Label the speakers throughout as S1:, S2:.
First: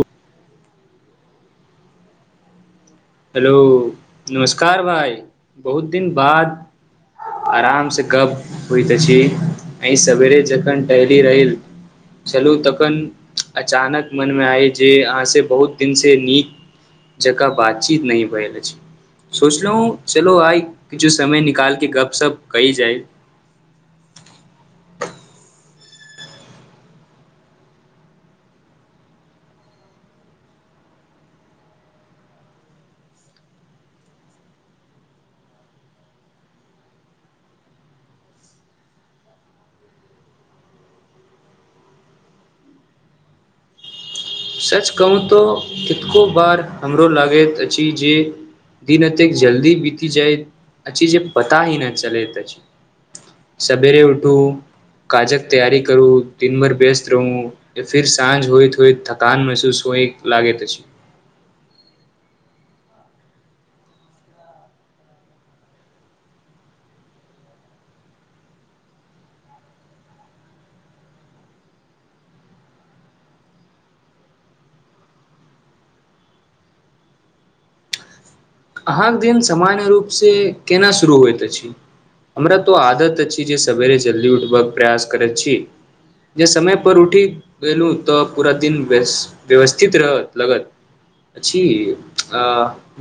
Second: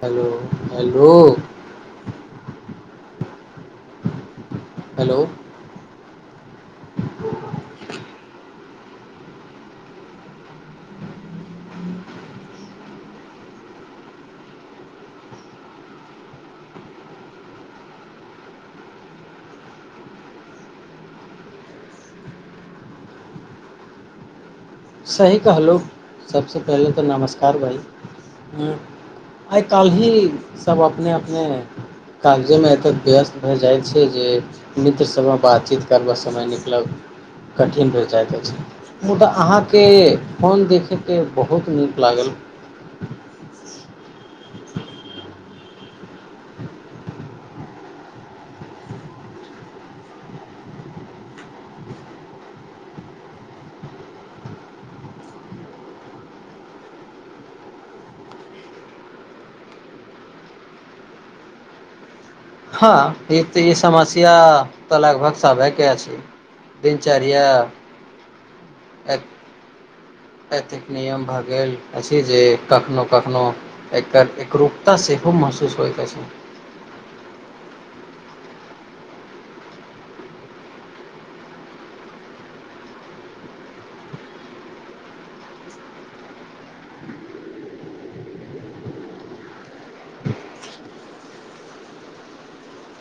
S1: Hello hello
S2: hello नमस्कार भाई
S1: hello
S2: बहुत दिन बाद आराम से गप होइत अछि आइ सवेरे जखन टहली रहील चलू तखन अचानक मनमे आइ जे अहाँसे बहुत दिनसे नीक जकाँ बात ची नहि भेल अछि सोचलहु चलो आइ किछो समय निकाल के गपशप कइल जाइ
S1: सही कहलु सभसे पहिले तऽ नमस्कार भाई आइ कहलि ही सभ अपने अपने कागजेमे एत्तेक व्यस्त भए जाइत छै जे मित्र सभमे बातचीत करबऽ समय निकलब कठिन भएल जाइत अछि मुदाऽ अहाँके के फोन देखेके बहुत नीक लागल
S2: सच कहू तो कितको बार हमरो लागैत अछि जे दिन एतेक जल्दी बीती जाय अछि जे पता ही न चलैत अछि सवेरे उठू काजक तैयारी करू दिन भर व्यस्त रहू फिर साँझ होइत होइत थक कान महसूस होइ लागे ते छै
S1: हँ ई तऽ ई समस्या तऽ लगभग सभेके छै दिनचर्या एतेक नियम भए गेल अछि जे कखनो कखनो एकर एकरूपता सेहो महसूस होइत अछि
S2: अहाँके दिन सामान्य रूपसे केना शुरू होइत अछि हमरा तो आदत अछि जे सवेरे जल्दी उठबय प्रयास करैत छी जे समयपर उठि गेलहुँ तऽ पूरा दिन व्यवस्थित रह लगत अछि आ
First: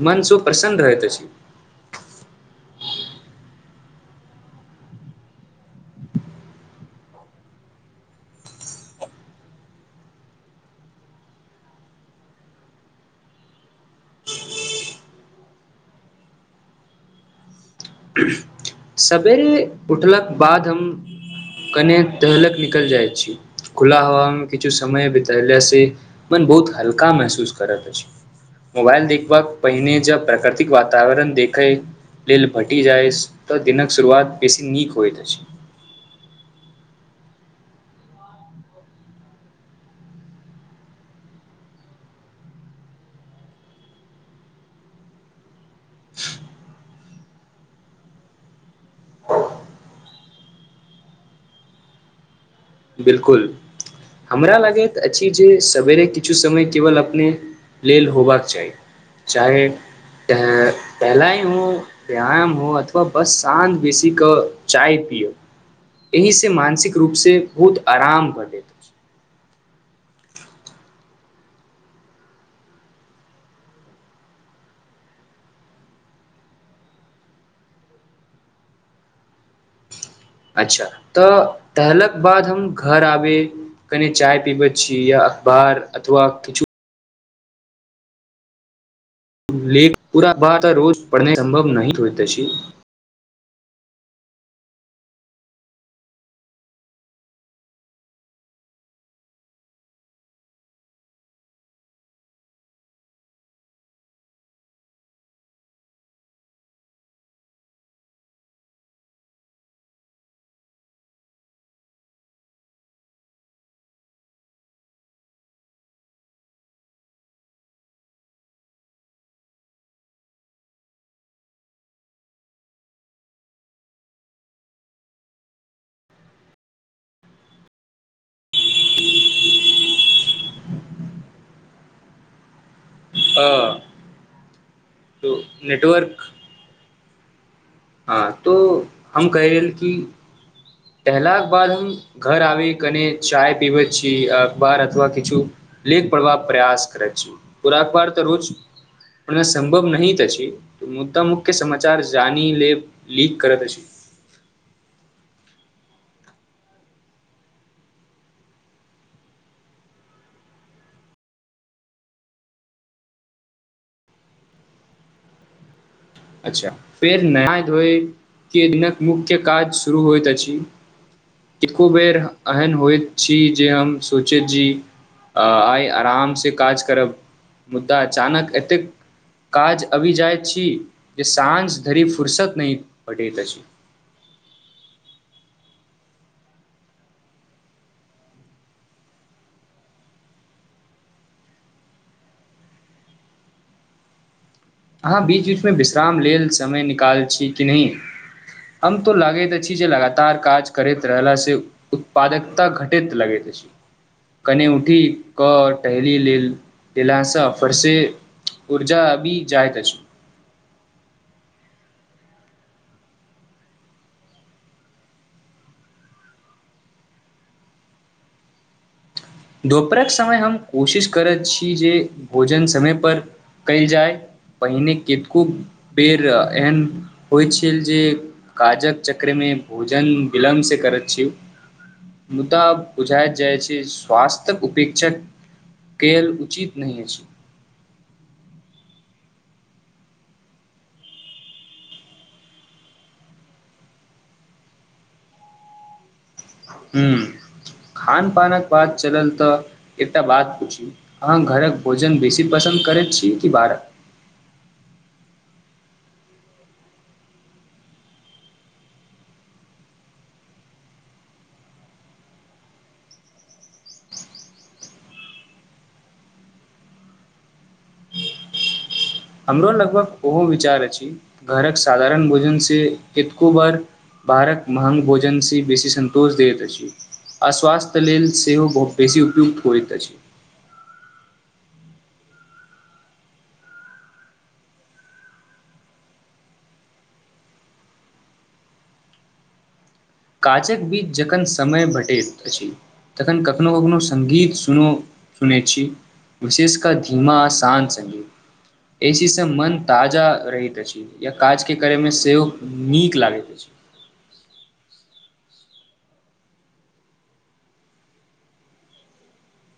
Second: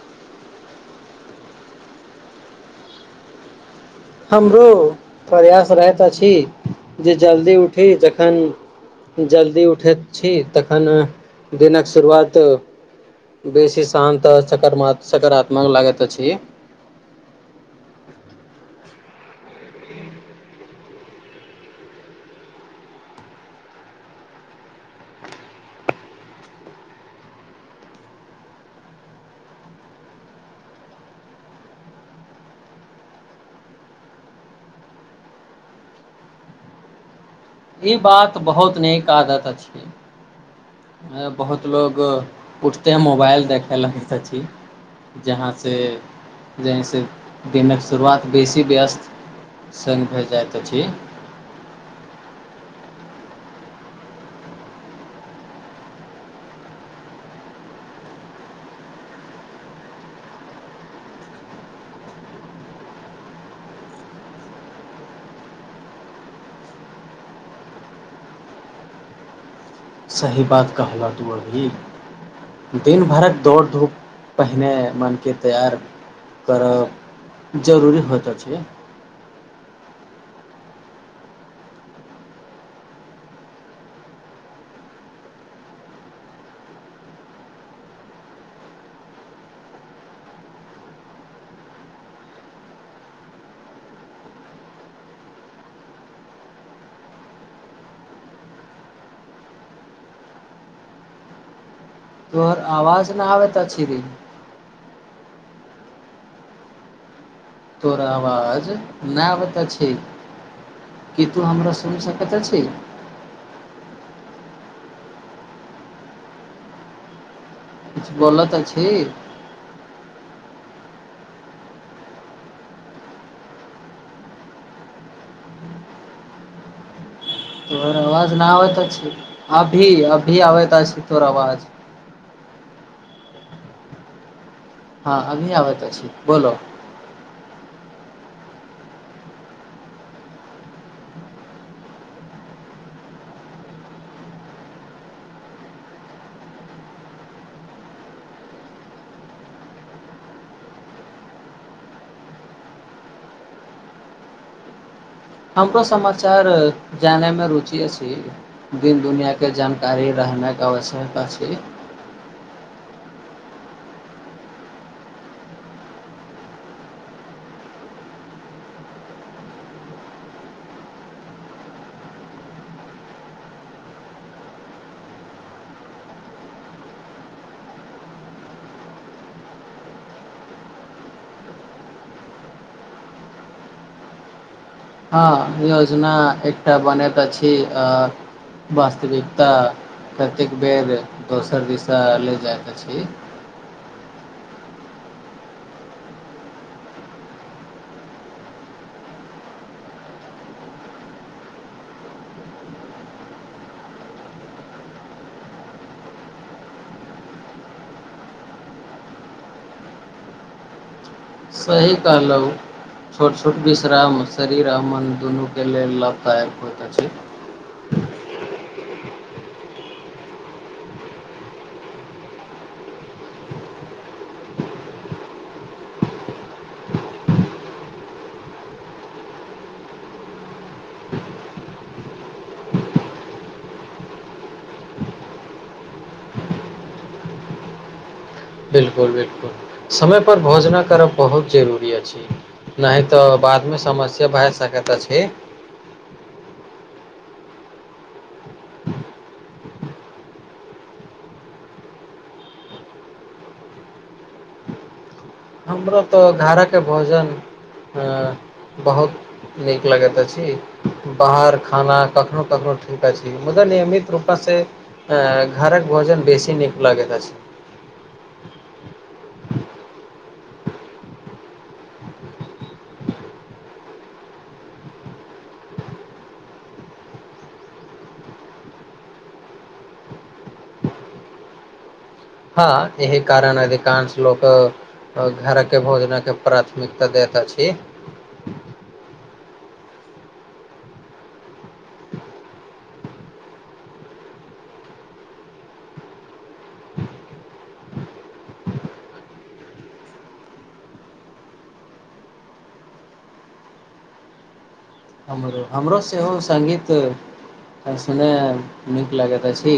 S2: मन सुख प्रसन्न रहैत अछि
S1: हमरो प्रयास रहत अछि जे जल्दी उठि जखन जल्दी उठेत छी तखन दिनक शुरुआत बेसी शांत आ सकारात्मक लागैत अछि
S2: सवेरे उठलाके बाद हम कने टहलक निकल जाइत छी खुला हवा मे किछु समय बितेले से मन बहुत हल्का महसूस करैत अछि मोबाइल देखबाक पहिने जब प्राकृतिक वातावरण देखय लेल भटी जाइ तऽ दिनक शुरुआत बेसी नीक होइत अछि
S1: ई बात बहुत नीक आदत अछि बहुत लोक उठते मोबाइल देखय लगयैत अछि जहाँसे जहिसे दिनक शुरुआत बेसी व्यस्त सङ्ग भ जाइत अछि
S2: बिलकुल हमरा लगैत अछि जे सवेरे किछु समय केवल बिल्कुल बिल्कुल हमरा लागैत अछि जे सबेरे किछु समय केबल अपने लेल होबाक चाही चाहे टहलाइ हो व्यायाम हो अथवा बस साँझ बेसीे चाय पियो एहिसँ मानसिक रूपसँ। बहुत आराम भ जैत अछि
S1: सही बात कहलह दूर भी दिन भरक दौड़ धूप पहिने मन के तैयार करब जरूरी होइत अछि
S2: अच्छा तऽ टहलक बाद हम घर आबे कने चाय पीबैत छी या अखबार अथवा किछु लेख पूरा भार त रोज पढ़ने संभव नहि होइत अछि
S1: तोहर आवाज नहि आबैत अछि रे तोरा आवाज नहि आबैत अछि की तू हमरा सुनि सकैत अछि किछु बोलत अछि तोहर आवाज न आबैत अछि अभी अभी आबैत अछि तोहर आवाज
S2: ह
S1: हँ अभी आबैत अछी बोलो
S2: हँ तो हम कहहि लेल कि टहलाकाक बाद हम घर आबी कने चाय पीबैत छी अखबार अथवा किछु लेख पड़बाक प्रयास करैत छी पूरा अखबार तऽ रोजने सम्भव नह तऽ छी मुद्दा मुख्य समाचार जानी लेब लीक करत अछि
S1: हमरो समाचार जानयमे रुचि अछि दिन दुनिआँके जानकारी रहनाके आवश्यकता अछि
S2: अच्छा फेर नया धोयके दिनक मुख्य काज शुरू होइत अछि कतो बेर एहन होइत छी जे हम सोचैत छी आइ आरामसँ काज करब मुदा अचानक एतेक काज आबि जाइत छी जे साँझ धरि फुुरसत नहि भैटैत अछि
S1: हँ योजना एकटा बनैत अछि आ वास्तविकता कतेक बेर दोसर दिशा ले जाइत अछि
S2: अहाँ बीच बीचमे विश्राम लेल समय निकाल छी कि नहि हम तो लागैत अछि जे लगातार काज करैत रहलासँ उत्पादकता घटैत लगैत अछि कने उठि कऽ टहली लेल दासँ फरसे ऊर्जा अभी जाइ त छै
S1: सही कहलहु छोट छोट विश्राम शरीर आ मन दुनूके लेल लाभदायक होइत अछि
S2: दोपहरक समय हम कोशिश करैत छी जे भोजन समय पर कयल जाय पहिने कतको बेर एहन होइत छल जे काजक चक्रमे भोजन विलम्ब से करैत छिय मुदा बुझााय जाइ छै स्वास्थयक उपेक्षा कयल उचित नहि अछि
S1: बिलकुल बिलकुल समय पर भोजन करब बहुत जरूरी अछि नहि तऽ बादमे समस्या भए सकैत अछि
S2: हूँ खान पानक बात चलल तऽ एकटा बात पूछी अहाँ घरक भोजन बेसी पसन्द करैत छीय कि बाहरक
S1: हमरो तऽ घरक भोजन बहुत नीक लगैत अछि बाहर खाना कखनहु कखनहु ठीक अछि मुदा नियमित रूपसँँ घरक भोजन बेसी नीक लगैत अछि
S2: हमरो लगभग ओहो विचार अछि घरक साधारण भोजन से कतको बार बाहरक महग भोजन से बेसी सन्तोष दैत अछि अस्वास्थ्य लेल सेहो बहुत बेसी उपयुक्त होइत अछि
S1: हँ एहि कारण अधिकांश लोक घर के भोजनक के प्राथमिकता दैत अछि
S2: काजक बीच जखन समय भेटैत अछि तखन कखनो कखनो सङ्गीत सुन सुनैत छी विशेष क धीमा आ शान्त सङ्गीत एहि चीजसँ मन ताजा रहैत अछि या काजके करयमे सेहो नीक लागैत अछि
S1: हमरो हमरो सेहो संगीत सुनय नीक लगैत अछि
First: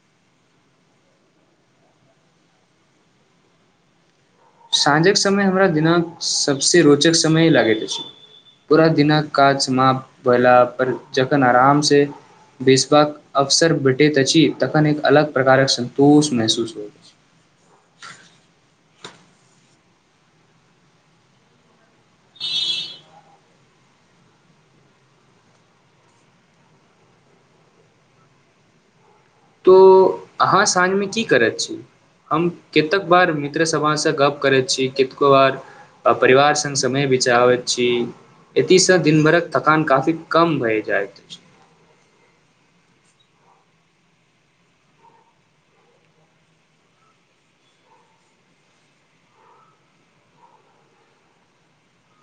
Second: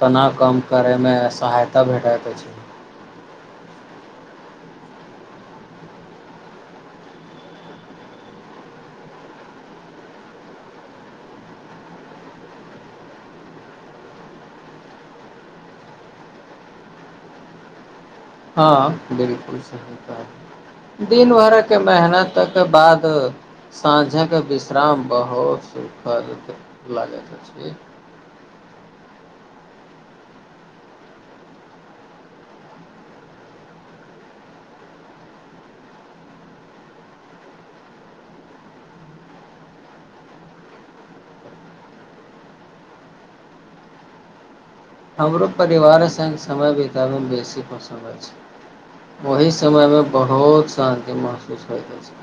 S1: तनाव कम करयमे सहायता भेटैत अछि
S2: साँझक समय हमरा दिना सभसे रोचक समय लागैत अछि पूरा दिनक काज समाप्त भेला पर जखन आराम से बेसबाक अवसर भेटैत अछि तखन एक अलग प्रकारक संन्तोष महसूस होइत अछि
S1: हँ बिलकुल सही कह दिन भरिक मेहनतक बाद साँझक विश्राम बहुत सुखद लगैत अछि
S2: तो अहाँ साँझमे की करैत छी हम कतेक बार मित्रसभसँ गप्प करैत छी कतको बार परिवार संग समय बेचाबैत छी एतसँ दिन भरक थकान काफी कम भय जाइत अछि
S1: हमरो परिवार संग समय बितयमे बेसी पसन्द अछि ओही समयमे बहुत शान्ति महसूस होइत अछि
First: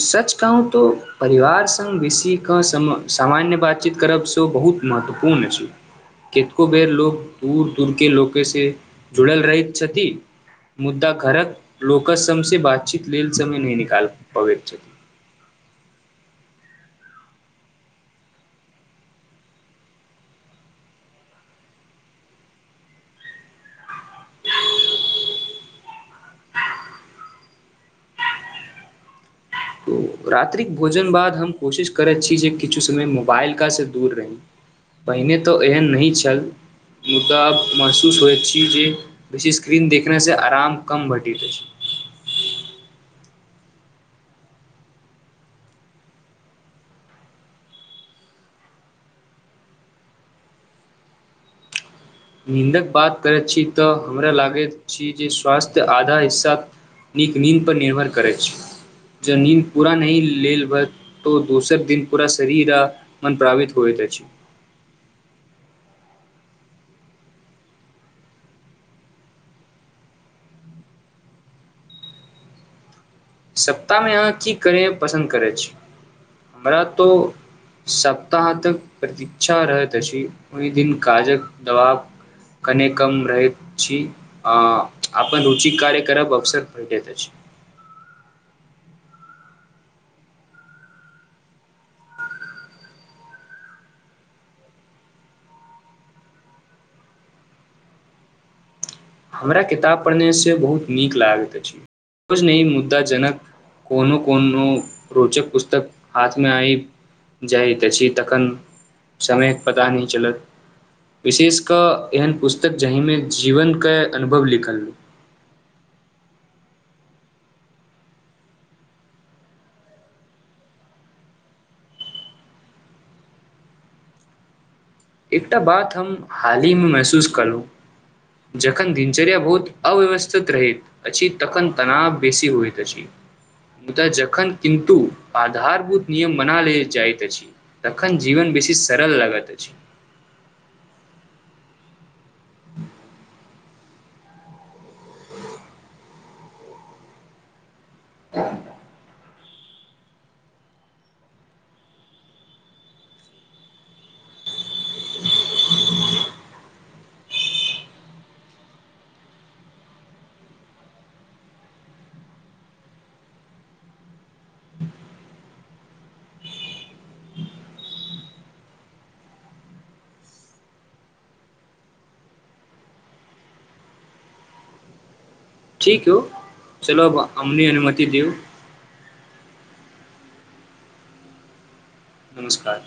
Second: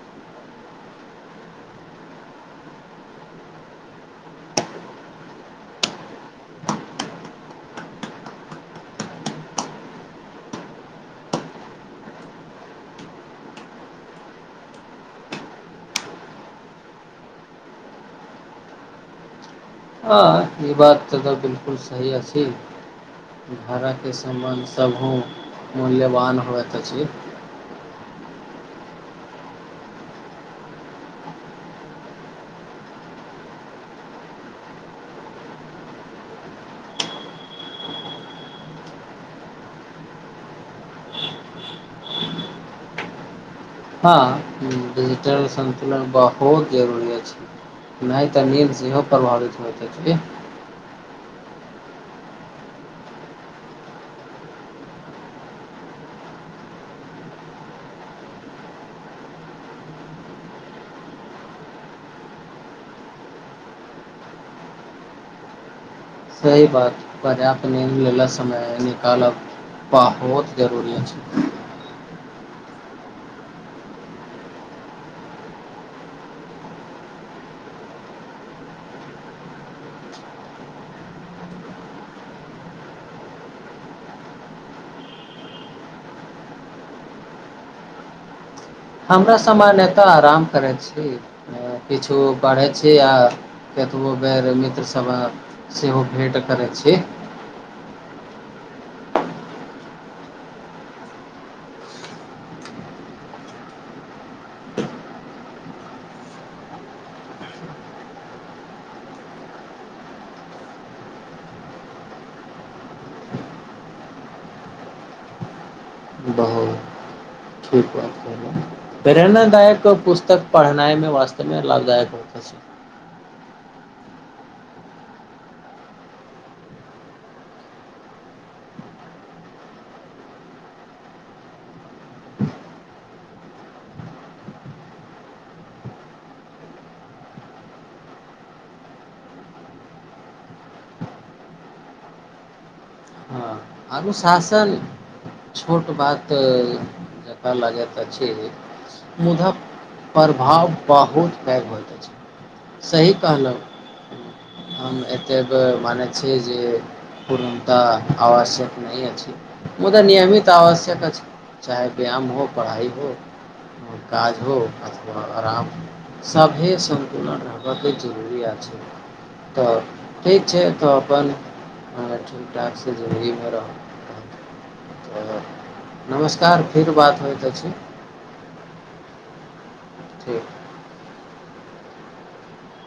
S2: सच कहू तो परिवार स बेसी क सम सामान्य बातचीत करबसँ बहुत महत्वपूर्ण छै कतको बेर लोक दूर दूर के लोक से जुड़ल रहैत छथि मुद्दा घरक लोकक सभसँ बातचीत लेल समय नहि निकाल अब्येछे
S1: हँ ई बात तऽ तऽ बिलकुल सही अछि भाड़ाके समामान सभ मूल्यवान होइत अछि
S2: त रात्रिक भोजन बाद हम कोशिश करैत छी जे किछु समय मोबाइलकासँ दूर रही पहिने तऽ एहन नहि छल मुद्दा महसूस होइत छी जे बेसी स्क्रीन देखनेसँ आराम कम भेट अछि छै
S1: हँ डिजिटल सन्तुलन बहुत जरूरी अछि नहि तऽ नट सेहो प्रभावित होइत अछि
S2: नीदक बात करैत छी तऽ हमरा लागैत छी जे स्वास्थ्य आधा हिस्सा नीक नीन्द पर निर्भर करैत छै ज नीन्द पूरा नहिही लेलबत तऽ दोसर दिन पूरा शरीर आ मन प्रावित होइत अछि
S1: सही बात पर्याप्तण लेला समय निकालब बहुत जरूरी अछि
S2: सप्ताहमे अहाँ की करय पसन्द करैत छी हमरा तो सप्ताह तक प्रतीक्षा रहैत अछि ओहि दिन काजक दबाव कने कम रहैत छी आ अपन रुचि कार्य करब अवसर भेटैत अछि
S1: हमरा सामानान्यताय आराम करैत छी किछो पढ़ैत छी आ कतबो बेर मित्रसभ सेहो भेँट करैत छी
S2: हमरा किताब पढ़नेसँ बहुत नीक लागैत अछि रोज नहि मुद्दा जनक कोनो कोनो रोचक पुस्तक हाथमे आब जाइत अछि तखन समयक पता नहि चलत विशेष कऽ एहन पुस्तक जाहिमे जीवनके अनुभव निकलल
S1: बहुत प्रेरणाादायक पुस्तक पढ़नाइ में वास्तवमे लाभदायक होत छै
S2: एकटा बात हम हालहिमे महसूस केलहुँ जखन दिनचर्या बहुत अव्यवस्थित रहैत अछि तखन तनाव बेसी होइत अछि मुदा जखन किन्तु आधारभूत नियम बना लेले जाइत अछि तखन जीवन बेसी सरल लागैत अछि
S1: हँ अनुशासन छोट बात जकरा लागत त छै मुधक प्रभाव बहुत पैघ होइत अछि सही कहलहुँ हम एतेक मानैत छी जे पूर्णतः आवश्यक नहि अछि मुदा नियमित आवश्यक अछि चाहे व्यायाम हो पढ़ाइ हो काज हो अथवा आराम हो सभे सन्तुलन रहबऽके जरुररी अछि तऽ ठीक छै तऽ अपन ठीक ठाकसँ जरगीमे रहब [inaudible]
S2: ठीक यौ
S1: नमस्कार फिर
S2: चलो अब
S1: बात होइत
S2: हमनी
S1: अछि
S2: अनुमति दयौ
S1: ठीक
S2: नमस्कार